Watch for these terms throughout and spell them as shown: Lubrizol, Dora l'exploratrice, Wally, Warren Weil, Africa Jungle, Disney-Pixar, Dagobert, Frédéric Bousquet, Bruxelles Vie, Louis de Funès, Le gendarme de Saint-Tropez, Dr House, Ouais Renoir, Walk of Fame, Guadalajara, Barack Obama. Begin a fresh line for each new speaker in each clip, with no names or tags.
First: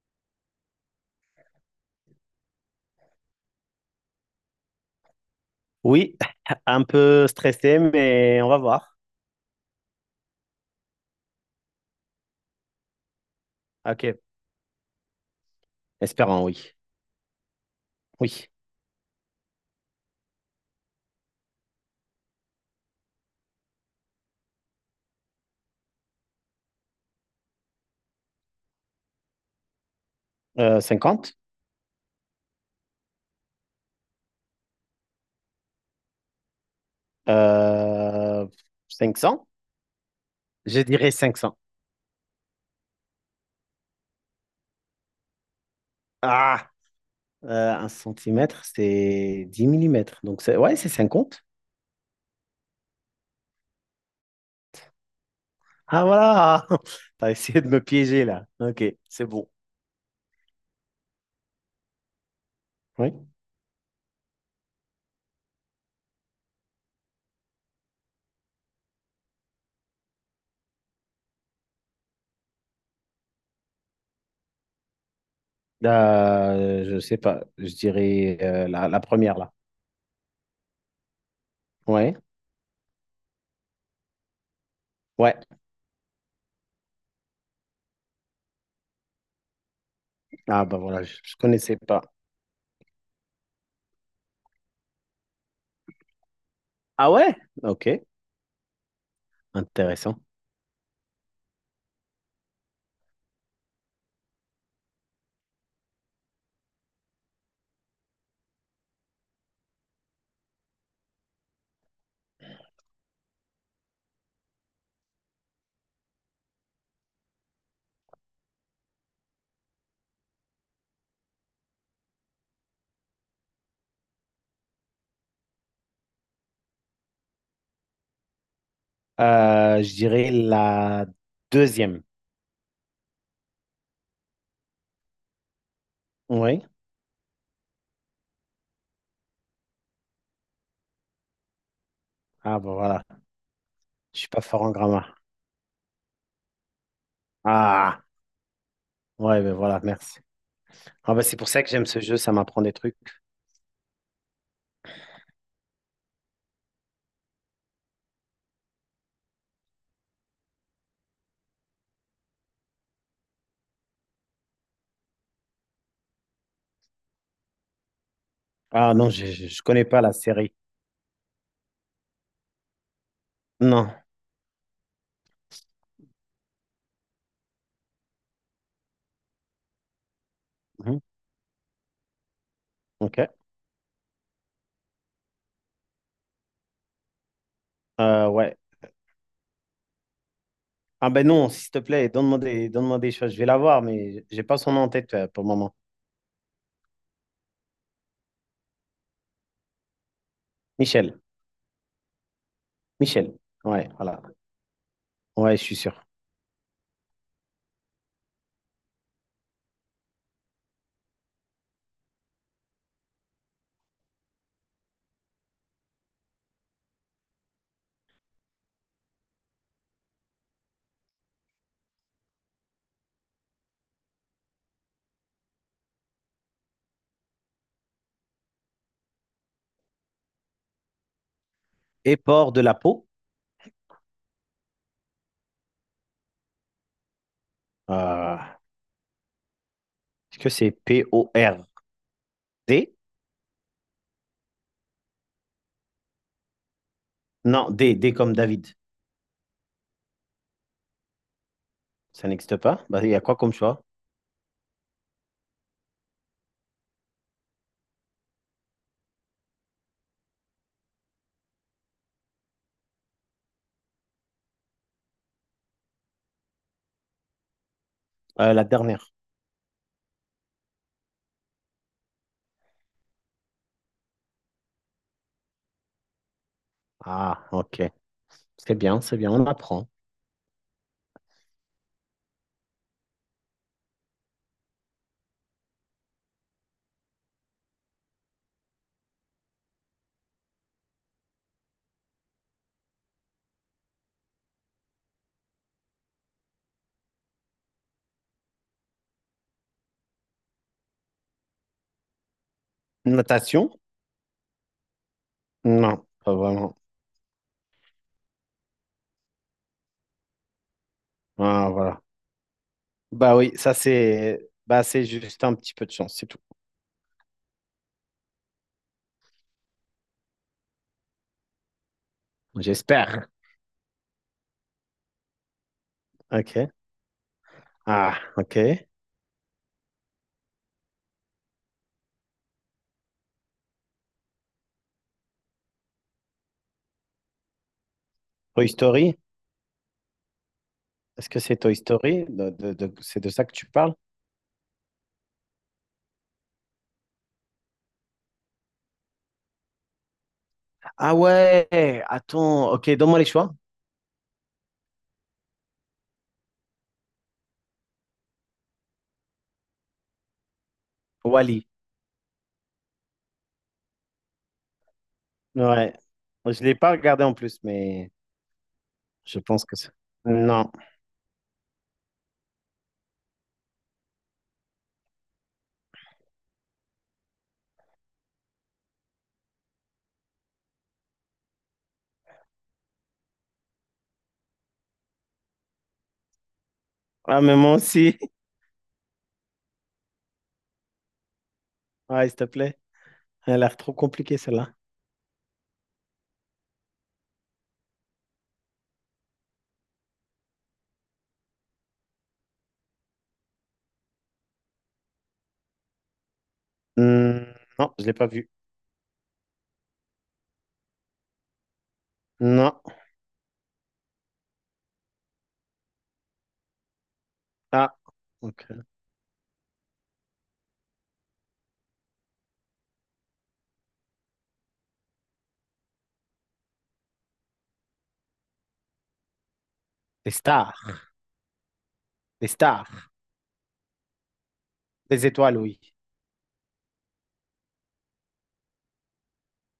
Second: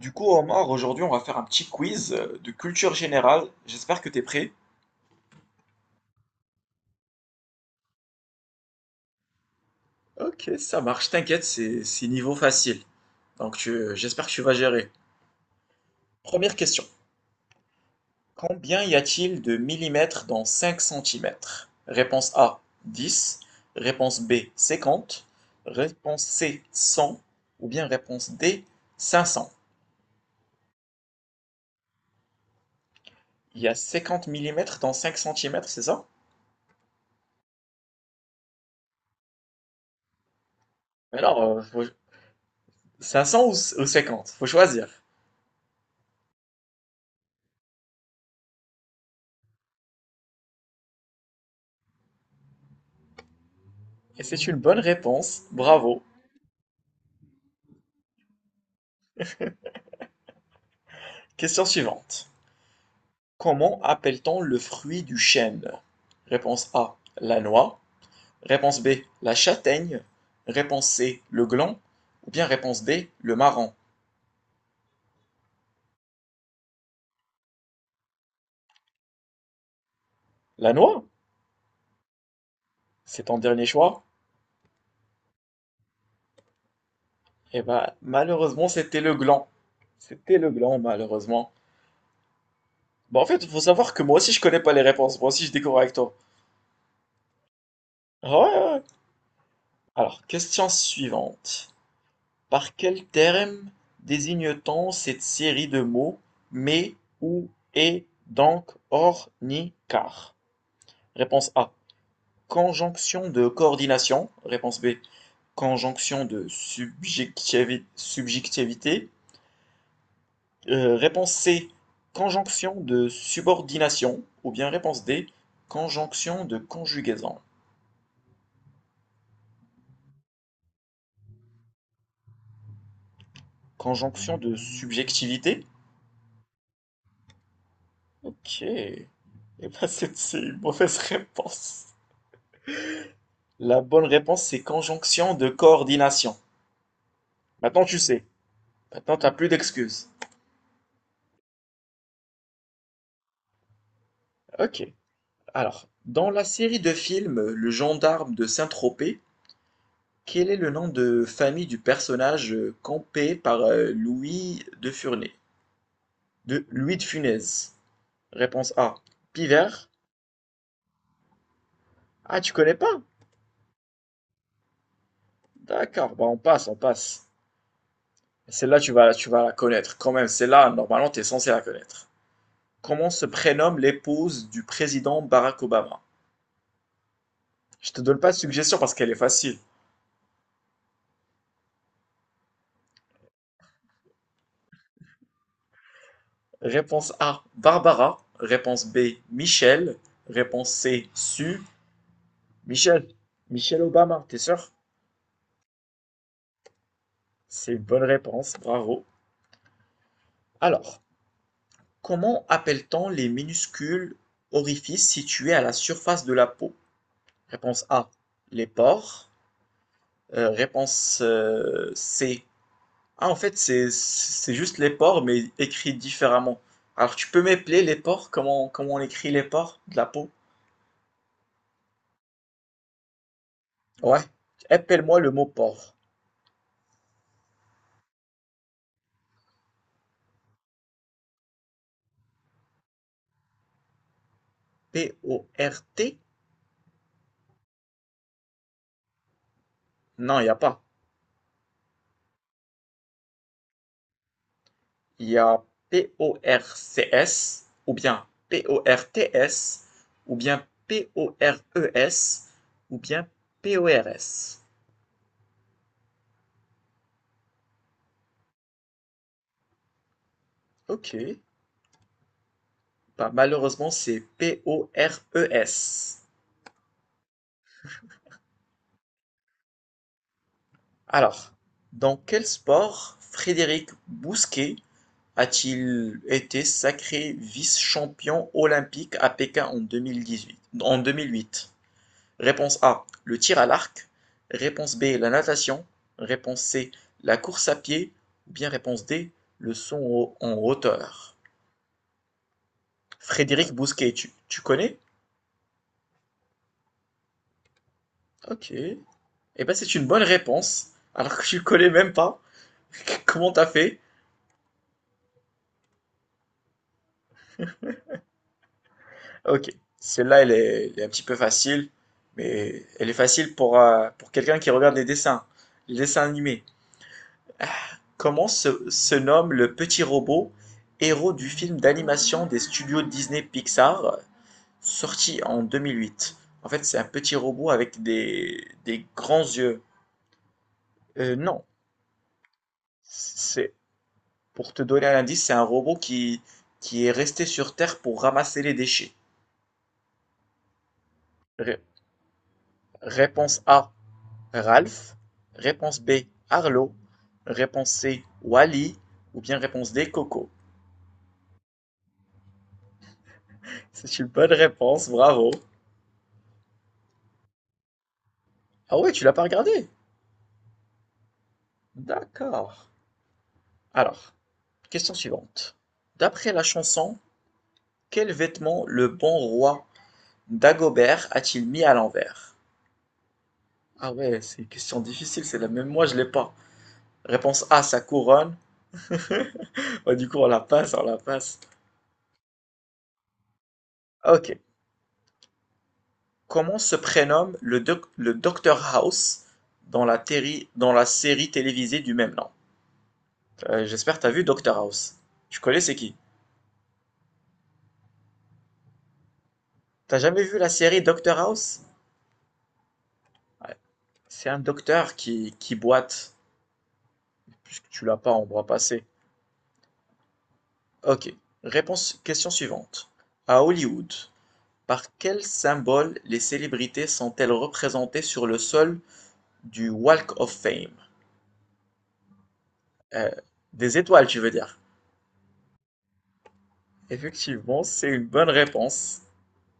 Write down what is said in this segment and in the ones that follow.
Du coup, Omar, aujourd'hui, on va faire un petit quiz de culture générale. J'espère que tu es prêt.
Oui, un peu stressé, mais on va voir.
Ok, ça marche, t'inquiète, c'est niveau facile. Donc
Ok,
j'espère que tu vas gérer.
espérons,
Première
oui.
question.
Oui.
Combien y a-t-il de millimètres dans 5 centimètres? Réponse A, dix. Réponse B, cinquante. Réponse C, cent. Ou bien réponse D, cinq cents.
50?
Il y a 50 millimètres dans 5 centimètres, c'est ça?
Euh, 500? Je dirais
Mais
cinq
alors,
cents.
500 ou 50? Faut choisir.
Ah, un centimètre, c'est 10 millimètres. Donc, c'est... ouais, c'est 50.
Et c'est une bonne réponse, bravo.
Ah, voilà. T'as essayé de me piéger là. Ok, c'est bon.
Question suivante.
Oui.
Comment appelle-t-on le fruit du chêne? Réponse A, la noix. Réponse B, la châtaigne. Réponse C, le gland. Ou bien réponse D, le marron.
Je sais pas. Je dirais la première là.
La noix?
Ouais.
C'est ton dernier choix?
Ouais.
Eh ben, malheureusement, c'était le gland. C'était le
Ah, bah
gland,
voilà, je
malheureusement.
connaissais pas.
Bon, en fait, il faut savoir que moi aussi, je connais pas les réponses. Moi aussi, je découvre avec toi.
Ah ouais? Ok,
Ouais, ouais, ouais.
intéressant.
Alors, question suivante. Par quel terme désigne-t-on cette série de mots: mais, ou, et, donc, or, ni, car? Réponse A, conjonction de coordination. Réponse B, conjonction de subjectivité Réponse C, conjonction de subordination. Ou bien réponse D, conjonction de conjugaison.
Je dirais la deuxième.
Conjonction de subjectivité.
Oui.
Ok. Et bien, c'est une mauvaise réponse.
Ah, bah voilà.
La bonne
Je suis pas
réponse, c'est
fort en grammaire.
conjonction de coordination. Maintenant, tu
Ah,
sais. Maintenant, t'as
ouais,
plus
ben voilà,
d'excuses.
merci. Ah, bah c'est pour ça que j'aime ce jeu, ça m'apprend des trucs.
Ok. Alors, dans la série de films Le Gendarme de Saint-Tropez, quel est le nom de famille du personnage campé par Louis de Funès. Réponse
Ah,
A,
non, je connais
Pivert.
pas la série.
Ah, tu connais pas?
Non.
D'accord. Bah, on passe, on passe. Celle-là, tu vas la connaître quand même. Celle-là,
Mhm.
normalement, t'es censé la connaître. Comment se
Ok.
prénomme l'épouse du président Barack Obama? Je te donne pas de
Ouais.
suggestion parce qu'elle est facile.
Ah, ben non, s'il te plaît, donne-moi des choses. Je vais la voir, mais j'ai pas son nom en tête pour le moment.
Réponse A, Barbara. Réponse B, Michel. Réponse C,
Michel.
Sue. Michel.
Michel.
Michel
Ouais, voilà.
Obama, t'es sûr?
Ouais, je suis sûr.
C'est une bonne réponse, bravo. Alors, comment appelle-t-on les minuscules orifices situés à la surface de la peau? Réponse A, les pores. Réponse C. Ah, en fait, c'est juste les pores, mais écrit différemment. Alors, tu peux m'épeler les pores? Comment on écrit les pores de la peau?
Et port de la peau.
Ouais, appelle-moi le mot port.
Euh, est-ce que c'est P-O-R-D?
P-O-R-T?
Non, D, D comme David.
Non, il n'y a pas.
Ça n'existe pas? Bah, il y a quoi comme choix?
Il y a P-O-R-C-S ou bien P-O-R-T-S ou bien P-O-R-E-S ou bien P-O-R-S.
La dernière.
Ok, bah, malheureusement c'est P-O-R-E-S.
Ah, ok. C'est bien, on apprend.
Alors, dans quel sport Frédéric Bousquet a-t-il été sacré vice-champion olympique à Pékin en 2008. Réponse A, le tir à l'arc. Réponse B, la natation. Réponse C, la course à pied. Ou bien réponse D, le son en hauteur.
Notation?
Frédéric Bousquet, tu connais?
Non, pas vraiment.
Ok. Eh ben c'est une bonne réponse, alors que tu le
Ah,
connais
voilà.
même pas.
Bah
Comment
oui,
t'as fait?
c'est juste un petit peu de chance, c'est tout.
Ok. Celle-là, elle est un petit peu facile, mais elle est
J'espère.
facile pour quelqu'un qui regarde les dessins animés.
Ok. Ah,
Comment
ok.
se nomme le petit robot, héros du film d'animation des studios Disney-Pixar, sorti en 2008? En fait, c'est un petit robot avec des,
Toy
des
Story?
grands yeux.
Est-ce que c'est
Non,
Toy Story? C'est de ça que tu
c'est
parles?
pour te donner un indice, c'est un robot qui est resté sur Terre pour ramasser les déchets.
Ah
Ré-
ouais, attends, ok, donne-moi les choix.
Réponse A, Ralph. Réponse B, Arlo. Réponse C, Wally. Ou bien réponse D, Coco.
Wally.
C'est une bonne réponse, bravo.
Ouais. Je l'ai pas regardé en plus, mais
Ah ouais, tu l'as
je
pas
pense que
regardé?
c'est. Non.
D'accord. Alors, question suivante. D'après la chanson, quel vêtement le bon roi Dagobert a-t-il mis à l'envers? Ah ouais, c'est une question difficile, c'est la même, moi je l'ai pas.
Ah, mais
Réponse
moi
A, sa
aussi.
couronne. Bah, du coup, on la passe, on la passe.
Ouais, s'il te plaît. Elle a l'air trop compliquée,
Ok.
celle-là.
Comment se prénomme le, le Dr House dans la, dans la série télévisée du même nom? J'espère que t'as vu Dr House. Tu connais c'est qui?
Hmm, non, je l'ai pas vu.
T'as jamais vu la série Dr House?
Non.
Ouais. C'est un docteur qui boite, puisque
Ah,
tu l'as pas en bras
ok.
passé. Ok. Réponse, question suivante. À Hollywood, par quel symbole les célébrités sont-elles représentées sur le sol du
Les
Walk of
stars.
Fame?
Les stars.
Euh, des étoiles, tu veux dire?
Les étoiles, oui.
Effectivement, c'est une bonne réponse.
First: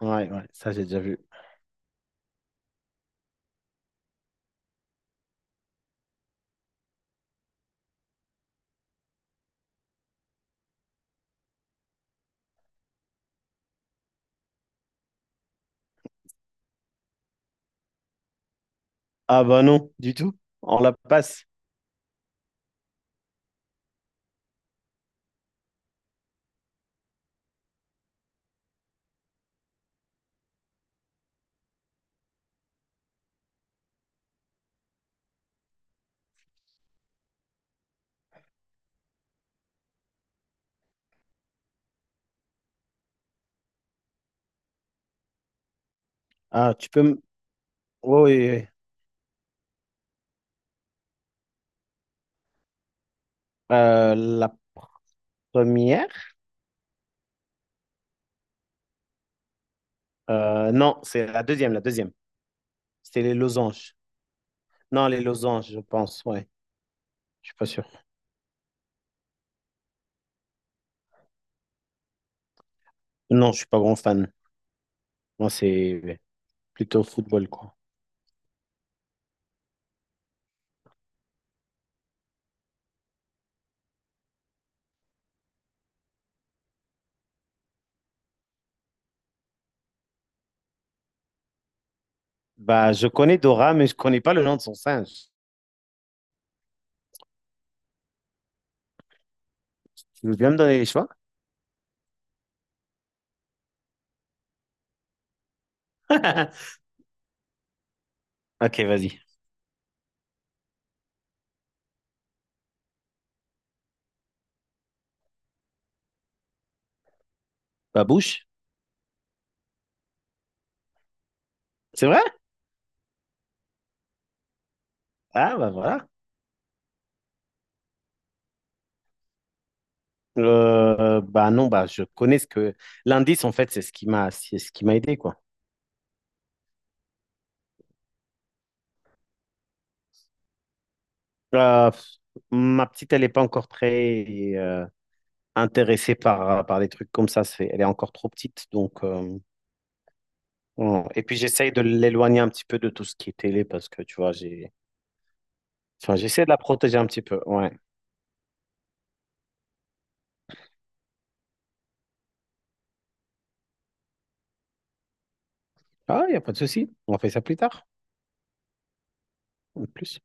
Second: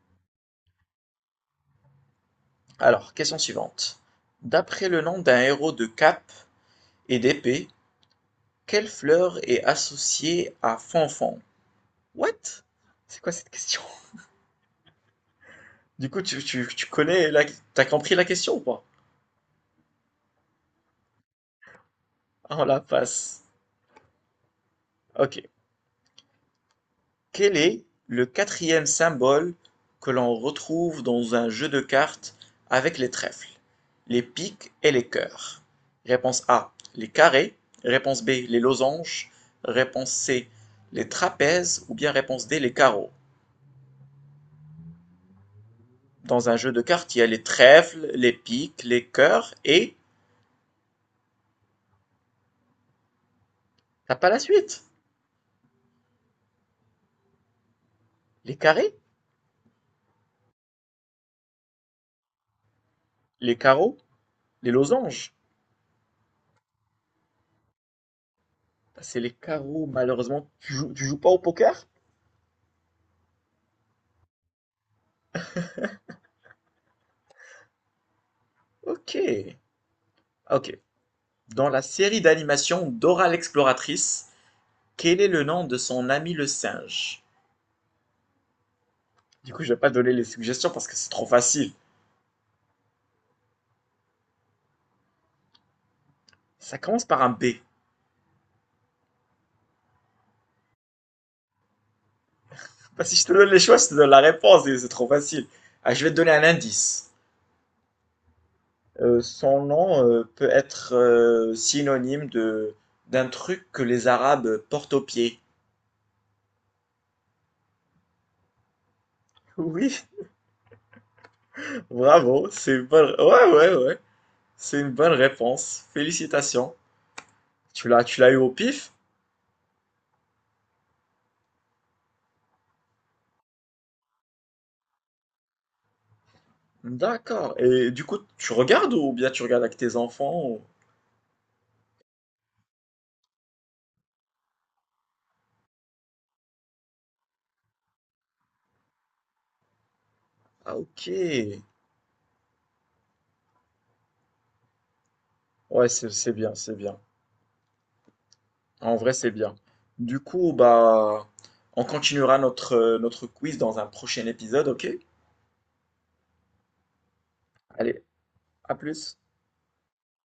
Ouais, ouais, ça j'ai déjà vu.
Alors, question suivante. D'après le nom d'un héros de cape et d'épée, quelle fleur est associée à Fanfan? What? C'est quoi cette question? Du coup, tu connais la... T'as compris la question ou pas?
Ah bah non, du tout. On la passe.
On la passe. Ok. Quel est le quatrième symbole que l'on retrouve dans un jeu de cartes avec les trèfles, les piques et les cœurs? Réponse A, les carrés. Réponse B, les losanges. Réponse C, les trapèzes. Ou bien réponse D, les carreaux. Dans un jeu
Ah,
de
tu
cartes, il y a les trèfles,
oui,
les
oui, oui.
piques, les cœurs et... T'as pas la
La
suite?
première?
Les carrés,
Non, c'est la deuxième. C'était les
les
losanges.
carreaux, les
Non, les
losanges.
losanges, je pense, ouais. Je suis pas sûr.
Bah, c'est les carreaux, malheureusement. Tu joues pas au poker?
Non, je suis pas grand fan. Moi, c'est plutôt football, quoi.
Ok. Ok, dans la série d'animation Dora l'exploratrice, quel est le nom de son ami le singe? Du coup, je vais pas donner les suggestions parce que c'est trop facile.
Bah, je connais Dora, mais je connais pas le nom de son singe.
Ça commence par un B.
Tu veux bien me donner les choix?
Bah, si je te donne les choix, je te donne la réponse et c'est trop facile. Ah, je vais te donner un indice.
Ok, vas-y.
Son nom peut être synonyme de d'un truc que les Arabes portent aux pieds.
Babouche.
Oui,
C'est vrai?
bravo, c'est une bonne... Ouais, ouais, ouais. C'est une bonne
Ah, bah
réponse.
voilà.
Félicitations. Tu l'as eu au pif.
Bah non, bah je connais ce que... L'indice, en fait, c'est ce qui m'a c'est ce qui m'a aidé, quoi.
D'accord. Et du coup, tu regardes ou bien tu regardes avec tes enfants? Ou-
Euh, ma petite, elle n'est pas encore très intéressée par des trucs comme ça. C'est, elle est encore trop petite, donc...
ah ok.
non. Et puis, j'essaye de l'éloigner un petit peu de tout ce qui est télé, parce que, tu vois, j'ai...
Ouais, c'est
Enfin,
c'est
j'essaie de
bien,
la
c'est
protéger
bien.
un petit peu, ouais.
En vrai, c'est bien. Du coup, bah, on continuera notre, notre quiz dans un prochain épisode, ok?
Ah, il n'y a pas de souci. On fait ça plus tard,
Allez, à plus.
en plus.